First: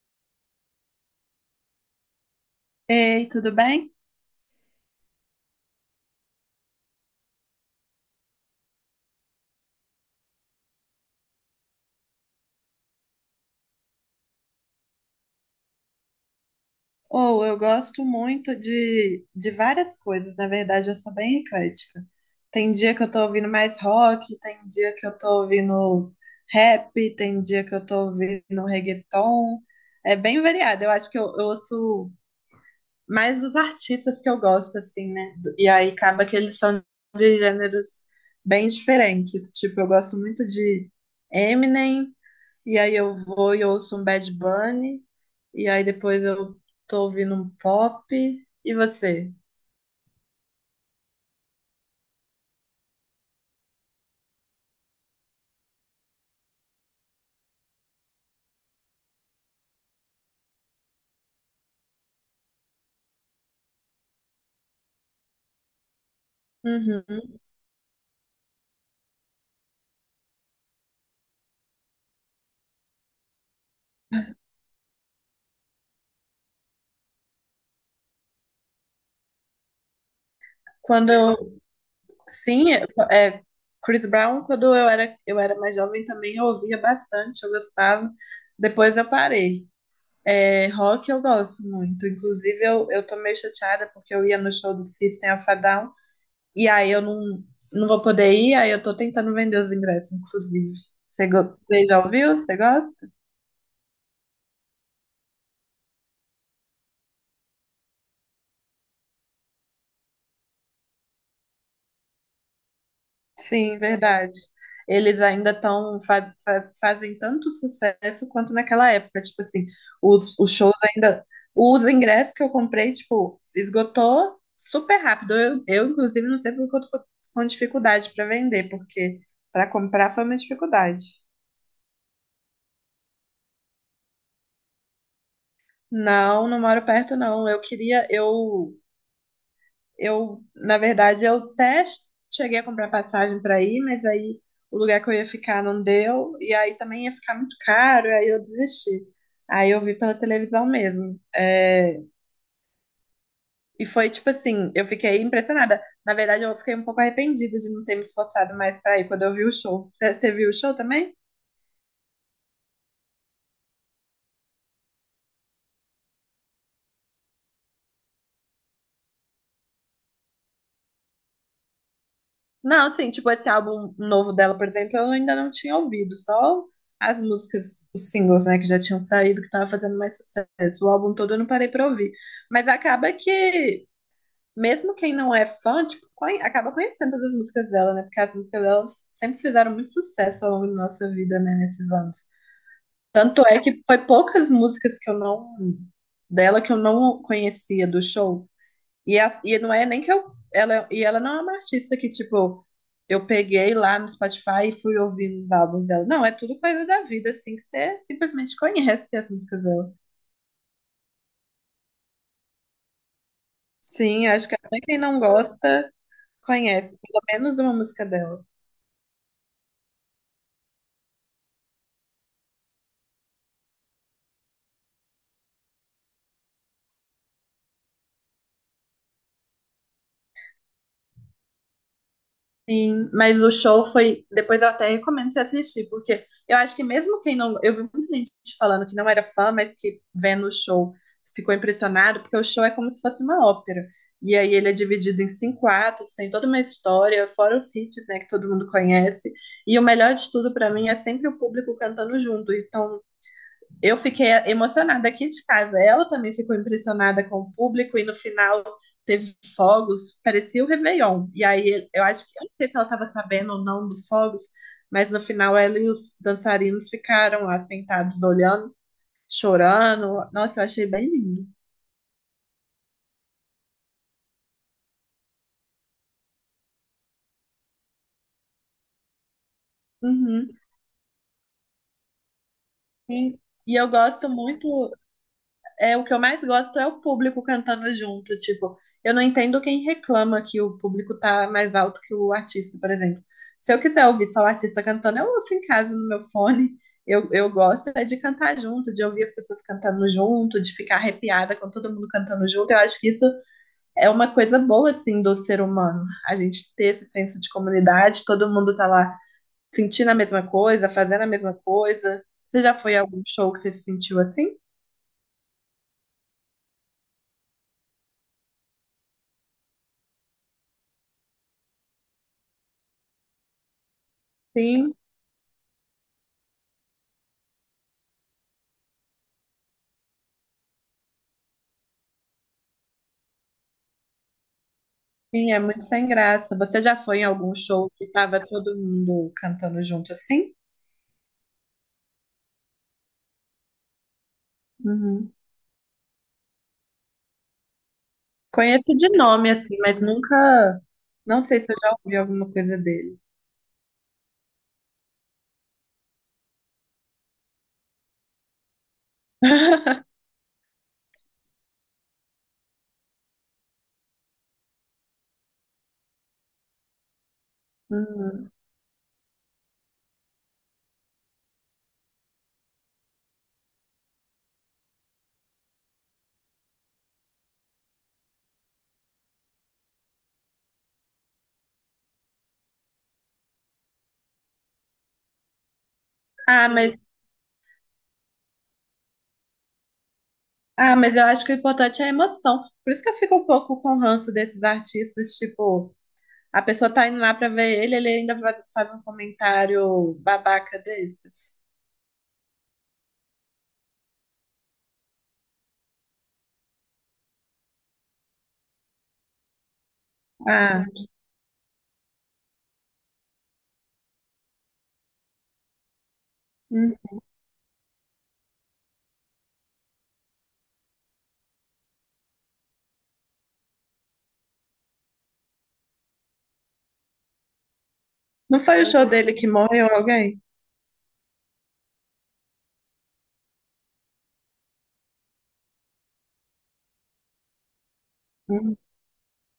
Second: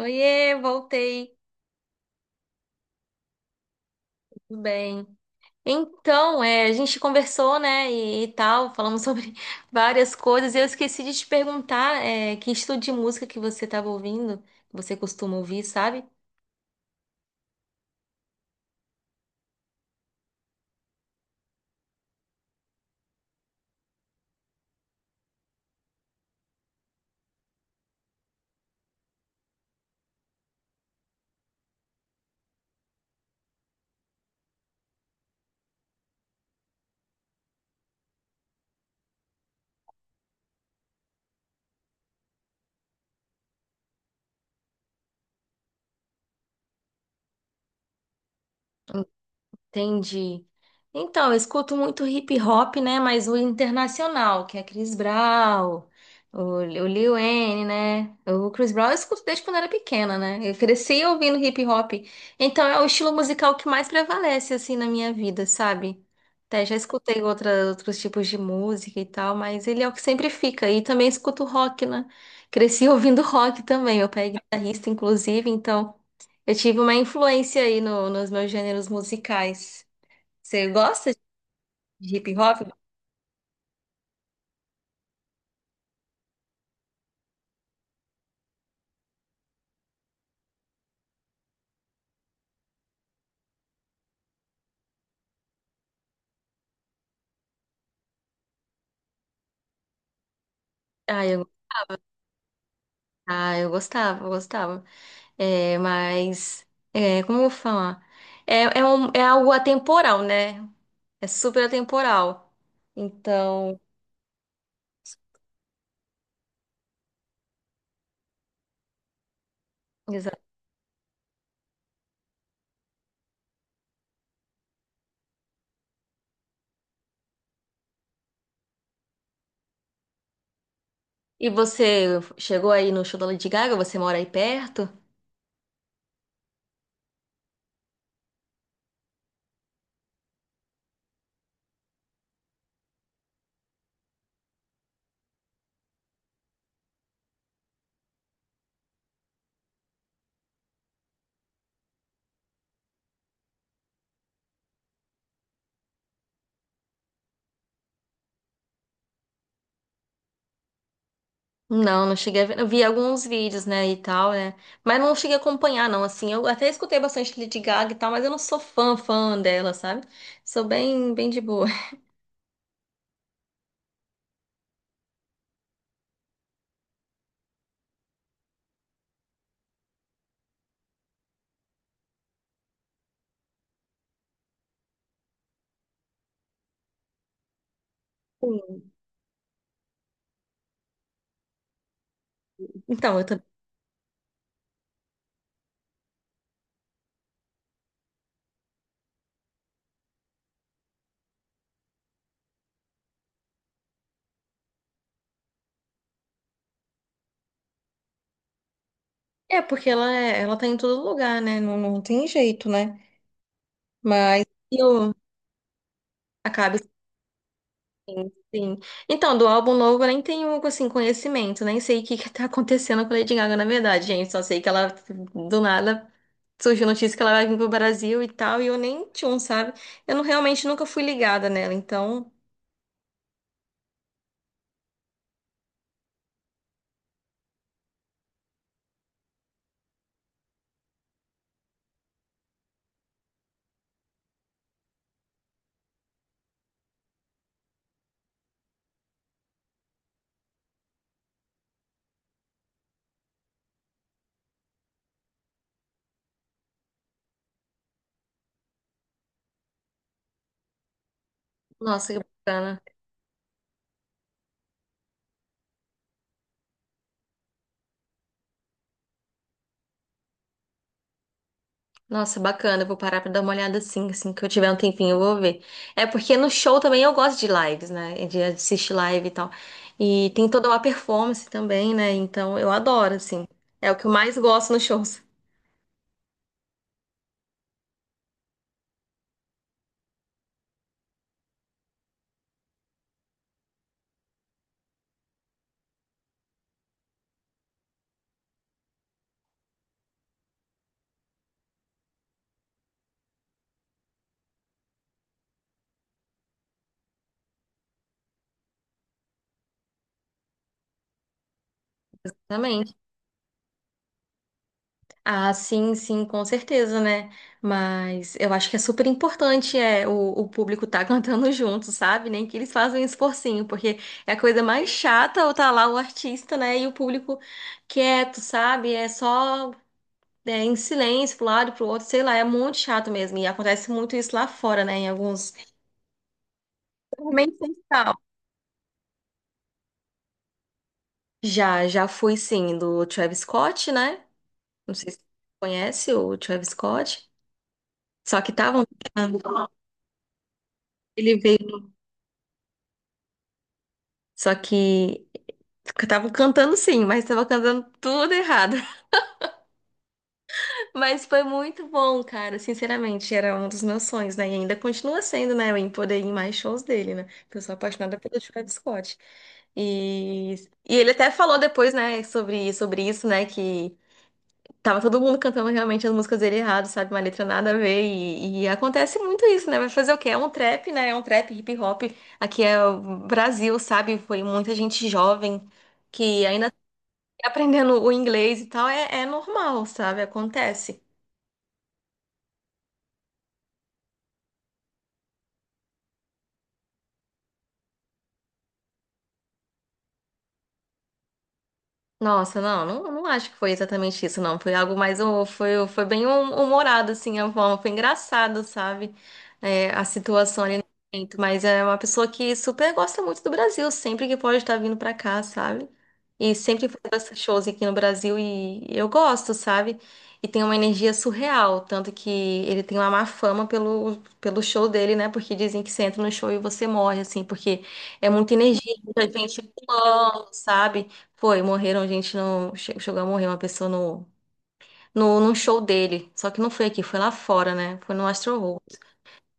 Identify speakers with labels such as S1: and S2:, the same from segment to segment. S1: Oiê, voltei,
S2: Ei, tudo bem?
S1: tudo bem? Então, é, a gente conversou, né, e tal, falamos sobre várias coisas. E eu esqueci de te perguntar, é, que estilo de música que você estava ouvindo, que você costuma ouvir, sabe?
S2: Ou eu gosto muito de várias coisas, na verdade, eu sou bem eclética. Tem dia que eu tô ouvindo mais rock, tem dia que eu tô ouvindo rap, tem dia que eu tô ouvindo reggaeton. É bem variado. Eu acho que eu ouço mais os artistas que eu gosto, assim, né? E aí acaba que eles são de gêneros bem diferentes. Tipo, eu gosto muito de Eminem, e aí eu vou e ouço um Bad Bunny. E aí depois eu tô ouvindo um pop. E você?
S1: Entendi. Então, eu escuto muito hip hop, né? Mas o internacional, que é Chris Brown, o Lil Wayne, né? O Chris Brown eu escuto desde quando era pequena, né? Eu cresci ouvindo hip hop. Então, é o estilo musical que mais prevalece, assim, na minha vida, sabe? Até já escutei
S2: Uhum.
S1: outra, outros tipos de música e tal, mas ele é o que sempre fica. E também escuto rock, né? Cresci ouvindo rock também. Meu pai é guitarrista, inclusive, então eu tive uma influência aí nos meus gêneros musicais. Você
S2: Quando
S1: gosta
S2: eu,
S1: de hip hop?
S2: sim, é, é, Chris Brown, quando eu era mais jovem também eu ouvia bastante, eu gostava. Depois eu parei. É, rock eu gosto muito. Inclusive eu tô meio chateada porque eu ia no show do System of a Down e aí eu não, não vou poder ir, aí eu tô tentando vender os ingressos, inclusive.
S1: Ah, eu,
S2: Você já ouviu? Você gosta?
S1: ah, eu gostava, eu gostava. É, mas, é, como eu vou falar? É algo atemporal, né? É super atemporal.
S2: Sim,
S1: Então,
S2: verdade. Eles ainda estão fazem tanto sucesso quanto naquela época. Tipo assim, os,
S1: exato.
S2: os shows ainda. Os ingressos que eu comprei, tipo, esgotou super rápido. Eu inclusive, não sei porque eu tô com dificuldade para vender, porque para comprar foi uma dificuldade.
S1: E você chegou aí no show da Lady Gaga? Você mora aí perto?
S2: Não, não moro perto, não. Eu queria, eu. Eu, na verdade, eu até cheguei a comprar passagem para ir, mas aí o lugar que eu ia ficar não deu, e aí também ia ficar muito caro, e aí eu desisti. Aí eu vi pela televisão mesmo. É, e foi tipo assim, eu fiquei impressionada. Na verdade, eu fiquei um pouco arrependida de não ter me esforçado mais para ir quando eu vi o show. Você viu o show também?
S1: Não, não cheguei a ver. Eu vi alguns vídeos, né, e tal, né? Mas não cheguei a acompanhar, não, assim. Eu até escutei bastante Lady Gaga e tal, mas eu não sou fã dela, sabe? Sou bem, bem de boa.
S2: Não, assim, tipo, esse álbum novo dela, por exemplo, eu ainda não tinha ouvido, só as músicas, os singles, né, que já tinham saído, que tava fazendo mais sucesso. O álbum todo eu não parei pra ouvir. Mas acaba que, mesmo quem não é fã, tipo, acaba conhecendo todas as músicas dela, né, porque as músicas dela
S1: Sim.
S2: sempre fizeram muito sucesso ao longo da nossa vida, né, nesses anos.
S1: Então, eu
S2: Tanto
S1: também.
S2: é que foi poucas músicas que eu não, dela que eu não conhecia do show. E não é nem que eu. E ela não é uma artista que, tipo, eu peguei lá no Spotify e fui ouvindo os álbuns dela. Não, é tudo coisa da vida, assim, que você simplesmente conhece as músicas
S1: É, porque
S2: dela.
S1: ela tá em todo lugar, né? Não, não tem jeito, né?
S2: Sim, eu
S1: Mas
S2: acho que até quem
S1: eu
S2: não gosta
S1: acaba
S2: conhece, pelo menos uma música dela.
S1: assim. Então, do álbum novo eu nem tenho, assim, conhecimento, nem sei o que que tá acontecendo com a Lady Gaga, na verdade, gente. Só sei que ela, do nada, surgiu notícia que ela vai vir pro Brasil e tal, e eu nem tinha um, sabe? Eu não, realmente nunca fui ligada nela, então,
S2: Sim, mas o show foi. Depois eu até recomendo você assistir, porque eu acho que mesmo quem não. Eu vi muita gente falando que não era fã, mas que vendo o show ficou impressionado, porque o show é como se fosse uma ópera. E aí ele é dividido em cinco atos, tem toda uma história, fora os hits, né, que todo mundo conhece. E o melhor de tudo pra mim é sempre o público cantando junto. Então eu fiquei emocionada aqui de casa. Ela também ficou impressionada com o público e no final teve fogos, parecia o Réveillon. E aí eu
S1: nossa, que
S2: acho que, eu não sei se
S1: bacana.
S2: ela estava sabendo ou não dos fogos, mas no final ela e os dançarinos ficaram lá sentados olhando, chorando. Nossa, eu achei bem lindo.
S1: Nossa, bacana. Eu vou parar pra dar uma olhada assim, assim que eu tiver um tempinho, eu vou ver. É porque no show também eu gosto de lives, né? De assistir live e tal. E tem
S2: Uhum.
S1: toda uma performance também, né? Então eu adoro,
S2: Sim.
S1: assim.
S2: E eu
S1: É o que eu
S2: gosto
S1: mais gosto nos
S2: muito
S1: shows.
S2: é o que eu mais gosto é o público cantando junto, tipo, eu não entendo quem reclama que o público tá mais alto que o artista, por exemplo. Se eu quiser ouvir só o artista cantando, eu ouço em casa no meu fone. Eu gosto é de cantar junto, de ouvir as pessoas cantando junto, de ficar arrepiada com todo mundo cantando junto. Eu acho que isso é uma coisa boa, assim, do ser humano. A gente ter esse senso de comunidade, todo mundo tá lá sentindo a mesma coisa, fazendo a mesma coisa. Você já
S1: Exatamente.
S2: foi a algum show que você se sentiu assim?
S1: Ah, sim, sim, com certeza, né? Mas eu acho que é super importante é, o público tá cantando junto, sabe? Nem que eles fazem um esforcinho, porque é a coisa mais
S2: Sim.
S1: chata ou tá lá o artista, né? E o público quieto, sabe? É só. É, em silêncio, pro lado, pro outro, sei lá, é muito chato mesmo. E acontece muito isso lá fora, né? Em
S2: Sim,
S1: alguns.
S2: é muito sem graça. Você já foi em algum
S1: Realmente sem
S2: show que
S1: sal.
S2: tava todo mundo cantando junto assim?
S1: Já, já fui sim, do Travis Scott, né? Não sei se você
S2: Uhum.
S1: conhece o Travis Scott. Só que estavam
S2: Conheço de
S1: cantando.
S2: nome assim, mas nunca.
S1: Ele
S2: Não sei se eu
S1: veio.
S2: já ouvi alguma coisa dele.
S1: Só que estavam cantando sim, mas estavam cantando tudo errado. Mas foi muito bom, cara. Sinceramente, era um dos meus sonhos, né? E ainda continua sendo, né? Eu em poder ir em mais shows dele, né? Porque eu sou apaixonada pelo
S2: Uhum.
S1: Travis Scott. E, e ele até falou depois, né, sobre isso, né? Que tava todo mundo cantando realmente as músicas dele errado, sabe? Uma letra nada a ver. E acontece muito isso, né? Vai fazer o quê? É um trap, né? É um trap hip hop. Aqui é o Brasil, sabe? Foi muita gente jovem que
S2: Ah,
S1: ainda
S2: mas,
S1: tá aprendendo o inglês e tal. É, é normal, sabe?
S2: ah,
S1: Acontece.
S2: mas eu acho que o importante é a emoção. Por isso que eu fico um pouco com ranço desses artistas, tipo, a pessoa tá indo lá pra ver ele, ele ainda faz, faz um comentário babaca desses.
S1: Nossa, não, não, não acho que foi exatamente isso, não. Foi algo mais, foi bem humorado, assim, a forma. Foi engraçado, sabe? É, a situação ali no
S2: Ah,
S1: momento. Mas é uma pessoa que super gosta muito do Brasil, sempre que pode estar vindo pra cá, sabe? E sempre
S2: hum.
S1: faz esses shows aqui no Brasil e eu gosto, sabe? E tem uma energia surreal, tanto que ele tem uma má fama pelo show dele, né? Porque dizem que você entra no show e você morre, assim, porque é muita
S2: Não foi o
S1: energia,
S2: show
S1: muita
S2: dele que
S1: gente
S2: morreu alguém?
S1: pulando, sabe? Foi, morreram, a gente não. Chegou a morrer uma pessoa no, no, num show dele. Só que não foi aqui, foi lá fora, né? Foi no Astro
S2: Hum.
S1: World.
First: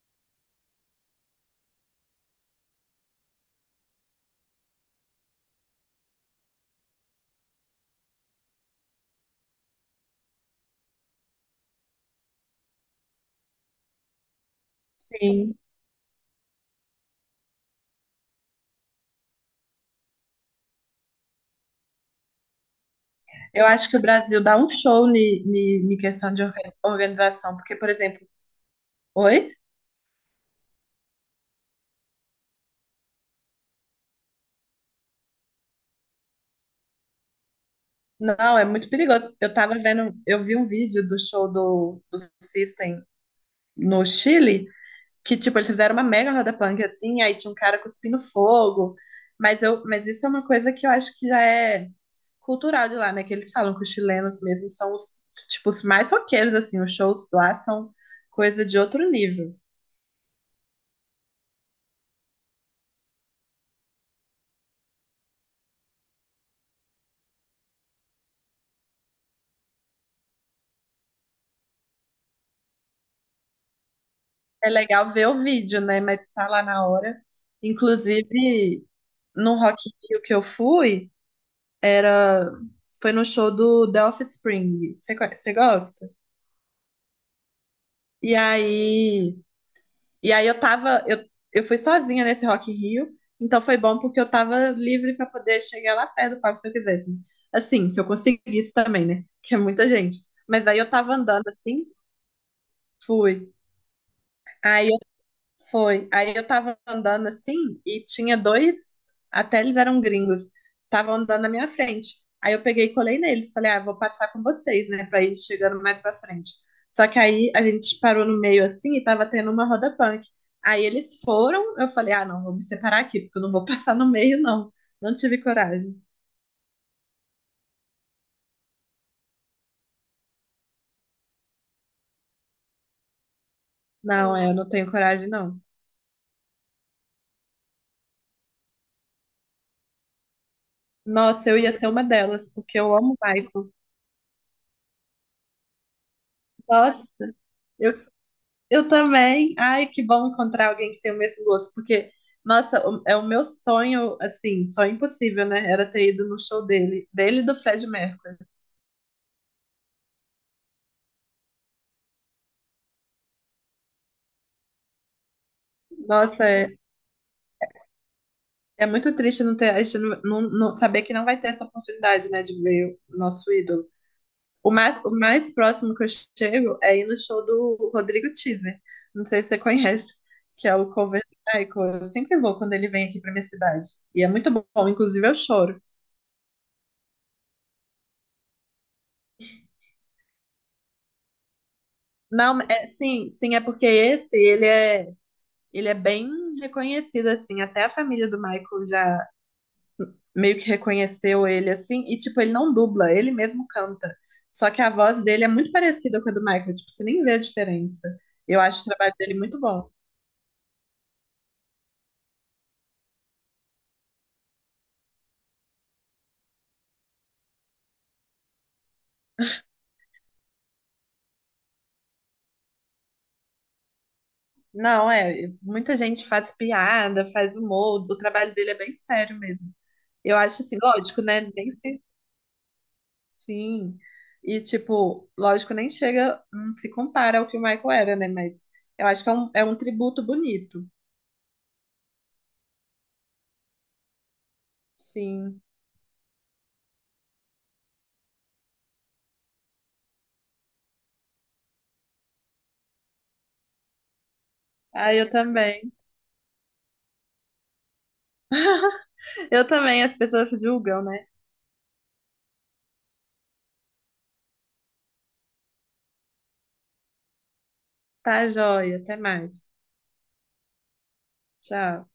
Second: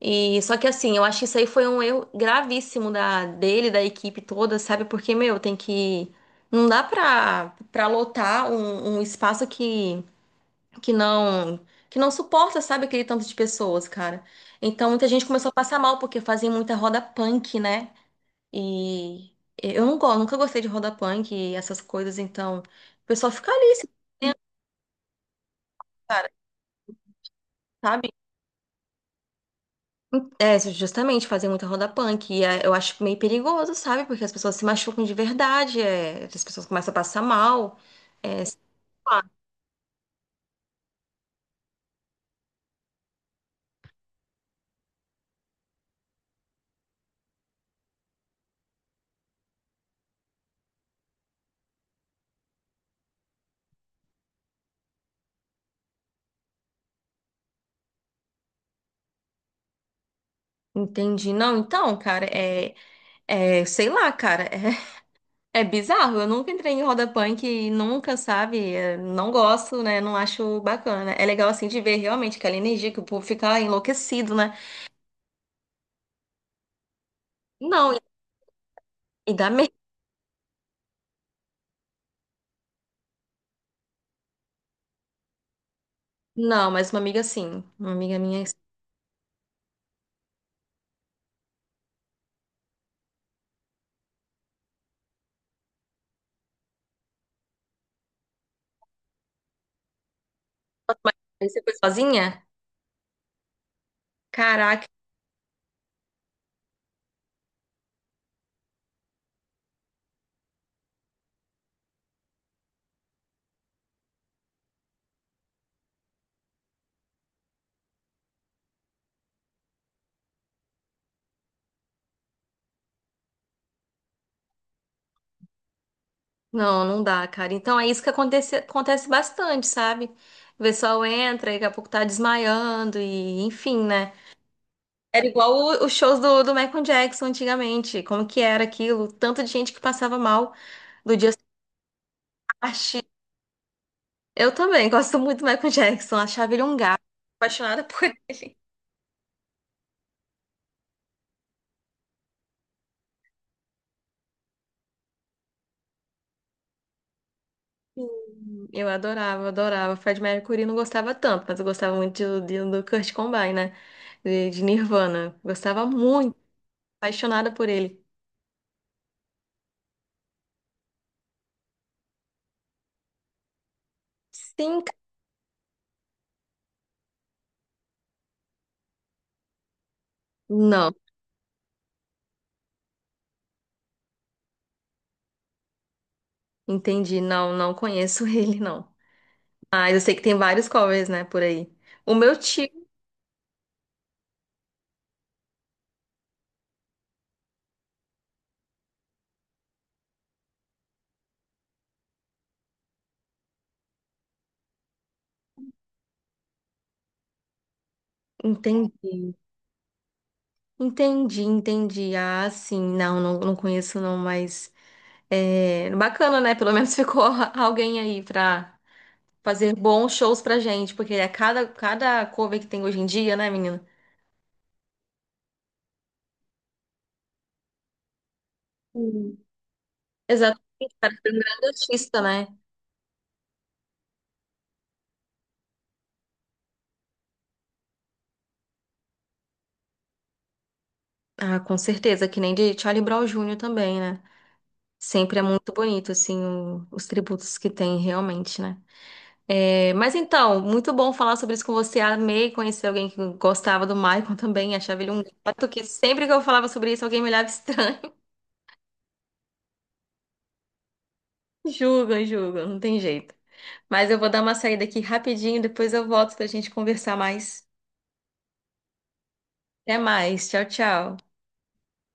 S1: E só que assim, eu acho que isso aí foi um erro gravíssimo da equipe toda, sabe? Porque, meu, tem que. Não dá pra lotar um espaço que não. Que não suporta, sabe, aquele tanto de pessoas, cara. Então muita gente começou a
S2: Sim.
S1: passar mal, porque fazem muita roda punk, né? E eu não gosto, nunca gostei de roda punk e essas coisas, então o pessoal fica
S2: Eu
S1: ali, se-
S2: acho que o Brasil dá um show ni
S1: cara,
S2: questão de organização, porque, por
S1: sabe?
S2: exemplo, oi?
S1: É, justamente fazer muita roda punk. E é, eu acho meio perigoso, sabe? Porque as pessoas se machucam de verdade, é, as pessoas começam a passar mal.
S2: Não, é muito
S1: Ah,
S2: perigoso. Eu tava vendo, eu vi um vídeo do show do System no Chile, que, tipo, eles fizeram uma mega roda punk, assim, aí tinha um cara cuspindo fogo, mas isso é uma coisa que eu acho que já é cultural de lá, né, que eles falam que os chilenos mesmo são os, tipo, os mais roqueiros, assim, os shows lá são coisa de outro nível.
S1: entendi. Não, então, cara, é, é, sei lá, cara, é, é bizarro. Eu nunca entrei em roda punk e nunca, sabe? É, não gosto, né? Não acho bacana. É legal, assim, de ver realmente aquela energia que o povo fica enlouquecido, né?
S2: É legal ver o vídeo, né? Mas tá lá na hora.
S1: Não, e
S2: Inclusive,
S1: e dá
S2: no
S1: medo.
S2: Rock in Rio que eu fui, era foi no show do The Offspring. Você gosta?
S1: Não, mas uma amiga sim. Uma amiga
S2: E
S1: minha. Nossa.
S2: aí, e aí eu fui sozinha nesse Rock in Rio, então foi bom porque eu tava livre pra poder chegar lá perto do palco se eu quisesse. Assim, se eu conseguisse também, né? Que é muita gente. Mas aí eu
S1: Mas
S2: tava andando
S1: aí você foi
S2: assim,
S1: sozinha?
S2: fui.
S1: Caraca.
S2: Aí foi. Aí eu tava andando assim e tinha dois, até eles eram gringos, estavam andando na minha frente. Aí eu peguei e colei neles, falei, ah, vou passar com vocês, né, pra ir chegando mais pra frente. Só que aí a gente parou no meio assim e tava tendo uma roda punk. Aí eles foram, eu falei, ah, não, vou me separar aqui, porque eu não vou passar no meio, não. Não tive coragem.
S1: Não, não dá, cara. Então é isso que acontece, acontece bastante, sabe? O pessoal entra e daqui a pouco tá desmaiando e enfim, né?
S2: Não, é, eu não tenho
S1: Era
S2: coragem,
S1: igual
S2: não.
S1: os shows do Michael Jackson antigamente. Como que era aquilo? Tanto de gente que passava mal do Just
S2: Nossa, eu ia ser uma delas, porque eu
S1: Party.
S2: amo o Michael.
S1: Eu também gosto muito do Michael Jackson. Achava ele um gato.
S2: Nossa,
S1: Apaixonada por ele.
S2: eu também. Ai, que bom encontrar alguém que tem o mesmo gosto, porque, nossa, é o meu sonho, assim, sonho impossível, né? Era ter ido no show dele, dele e do Fred Mercury.
S1: Sim, eu adorava, adorava. Fred Mercury não gostava tanto, mas eu gostava muito do Kurt Cobain, né? De Nirvana. Gostava muito,
S2: Nossa, é,
S1: apaixonada por ele.
S2: é muito triste não ter, a gente não saber que não vai ter essa oportunidade, né, de ver o nosso ídolo. O
S1: Sim,
S2: mais, o mais próximo que eu chego é ir no show do Rodrigo Teaser. Não sei se você conhece, que é o
S1: não,
S2: cover do Michael. Eu sempre vou quando ele vem aqui pra minha cidade. E é muito bom, inclusive eu choro.
S1: entendi. Não, não conheço ele, não. Mas eu sei que tem vários covers, né, por aí. O meu
S2: Não,
S1: tio,
S2: é, sim, sim, é porque ele é bem reconhecido, assim, até a família do Michael já meio que reconheceu ele, assim, e, tipo, ele não dubla, ele mesmo canta, só que a voz dele é muito parecida com a do Michael, tipo, você nem vê a diferença, eu acho o
S1: entendi,
S2: trabalho dele muito bom.
S1: entendi, entendi. Ah, sim, não, não, não conheço, não, mas é bacana, né? Pelo menos ficou alguém aí pra. Fazer bons shows pra gente, porque é cada cover que tem hoje em dia, né, menina?
S2: Não, é, muita gente faz piada, faz humor, o trabalho dele é bem sério
S1: Sim.
S2: mesmo. Eu acho, assim,
S1: Exatamente, cara,
S2: lógico,
S1: foi um
S2: né,
S1: grande
S2: nem
S1: artista, né?
S2: sim. E, tipo, lógico, nem chega, não se compara ao que o Michael era, né? Mas eu acho que é um, tributo bonito.
S1: Ah, com certeza, que nem de Charlie Brown Jr. também, né? Sempre é
S2: Sim.
S1: muito bonito, assim, os tributos que tem, realmente, né? É, mas então, muito bom falar sobre isso com você. Amei conhecer alguém que gostava do Michael também, achava ele
S2: Ah,
S1: um
S2: eu
S1: gato que
S2: também.
S1: sempre que eu falava sobre isso, alguém me olhava estranho.
S2: Eu também, as pessoas julgam, né?
S1: Julga, julga, não tem jeito. Mas eu vou dar uma saída aqui rapidinho, depois eu volto pra gente conversar mais.
S2: Tá, joia. Até mais.
S1: Até mais. Tchau, tchau.
S2: Tchau.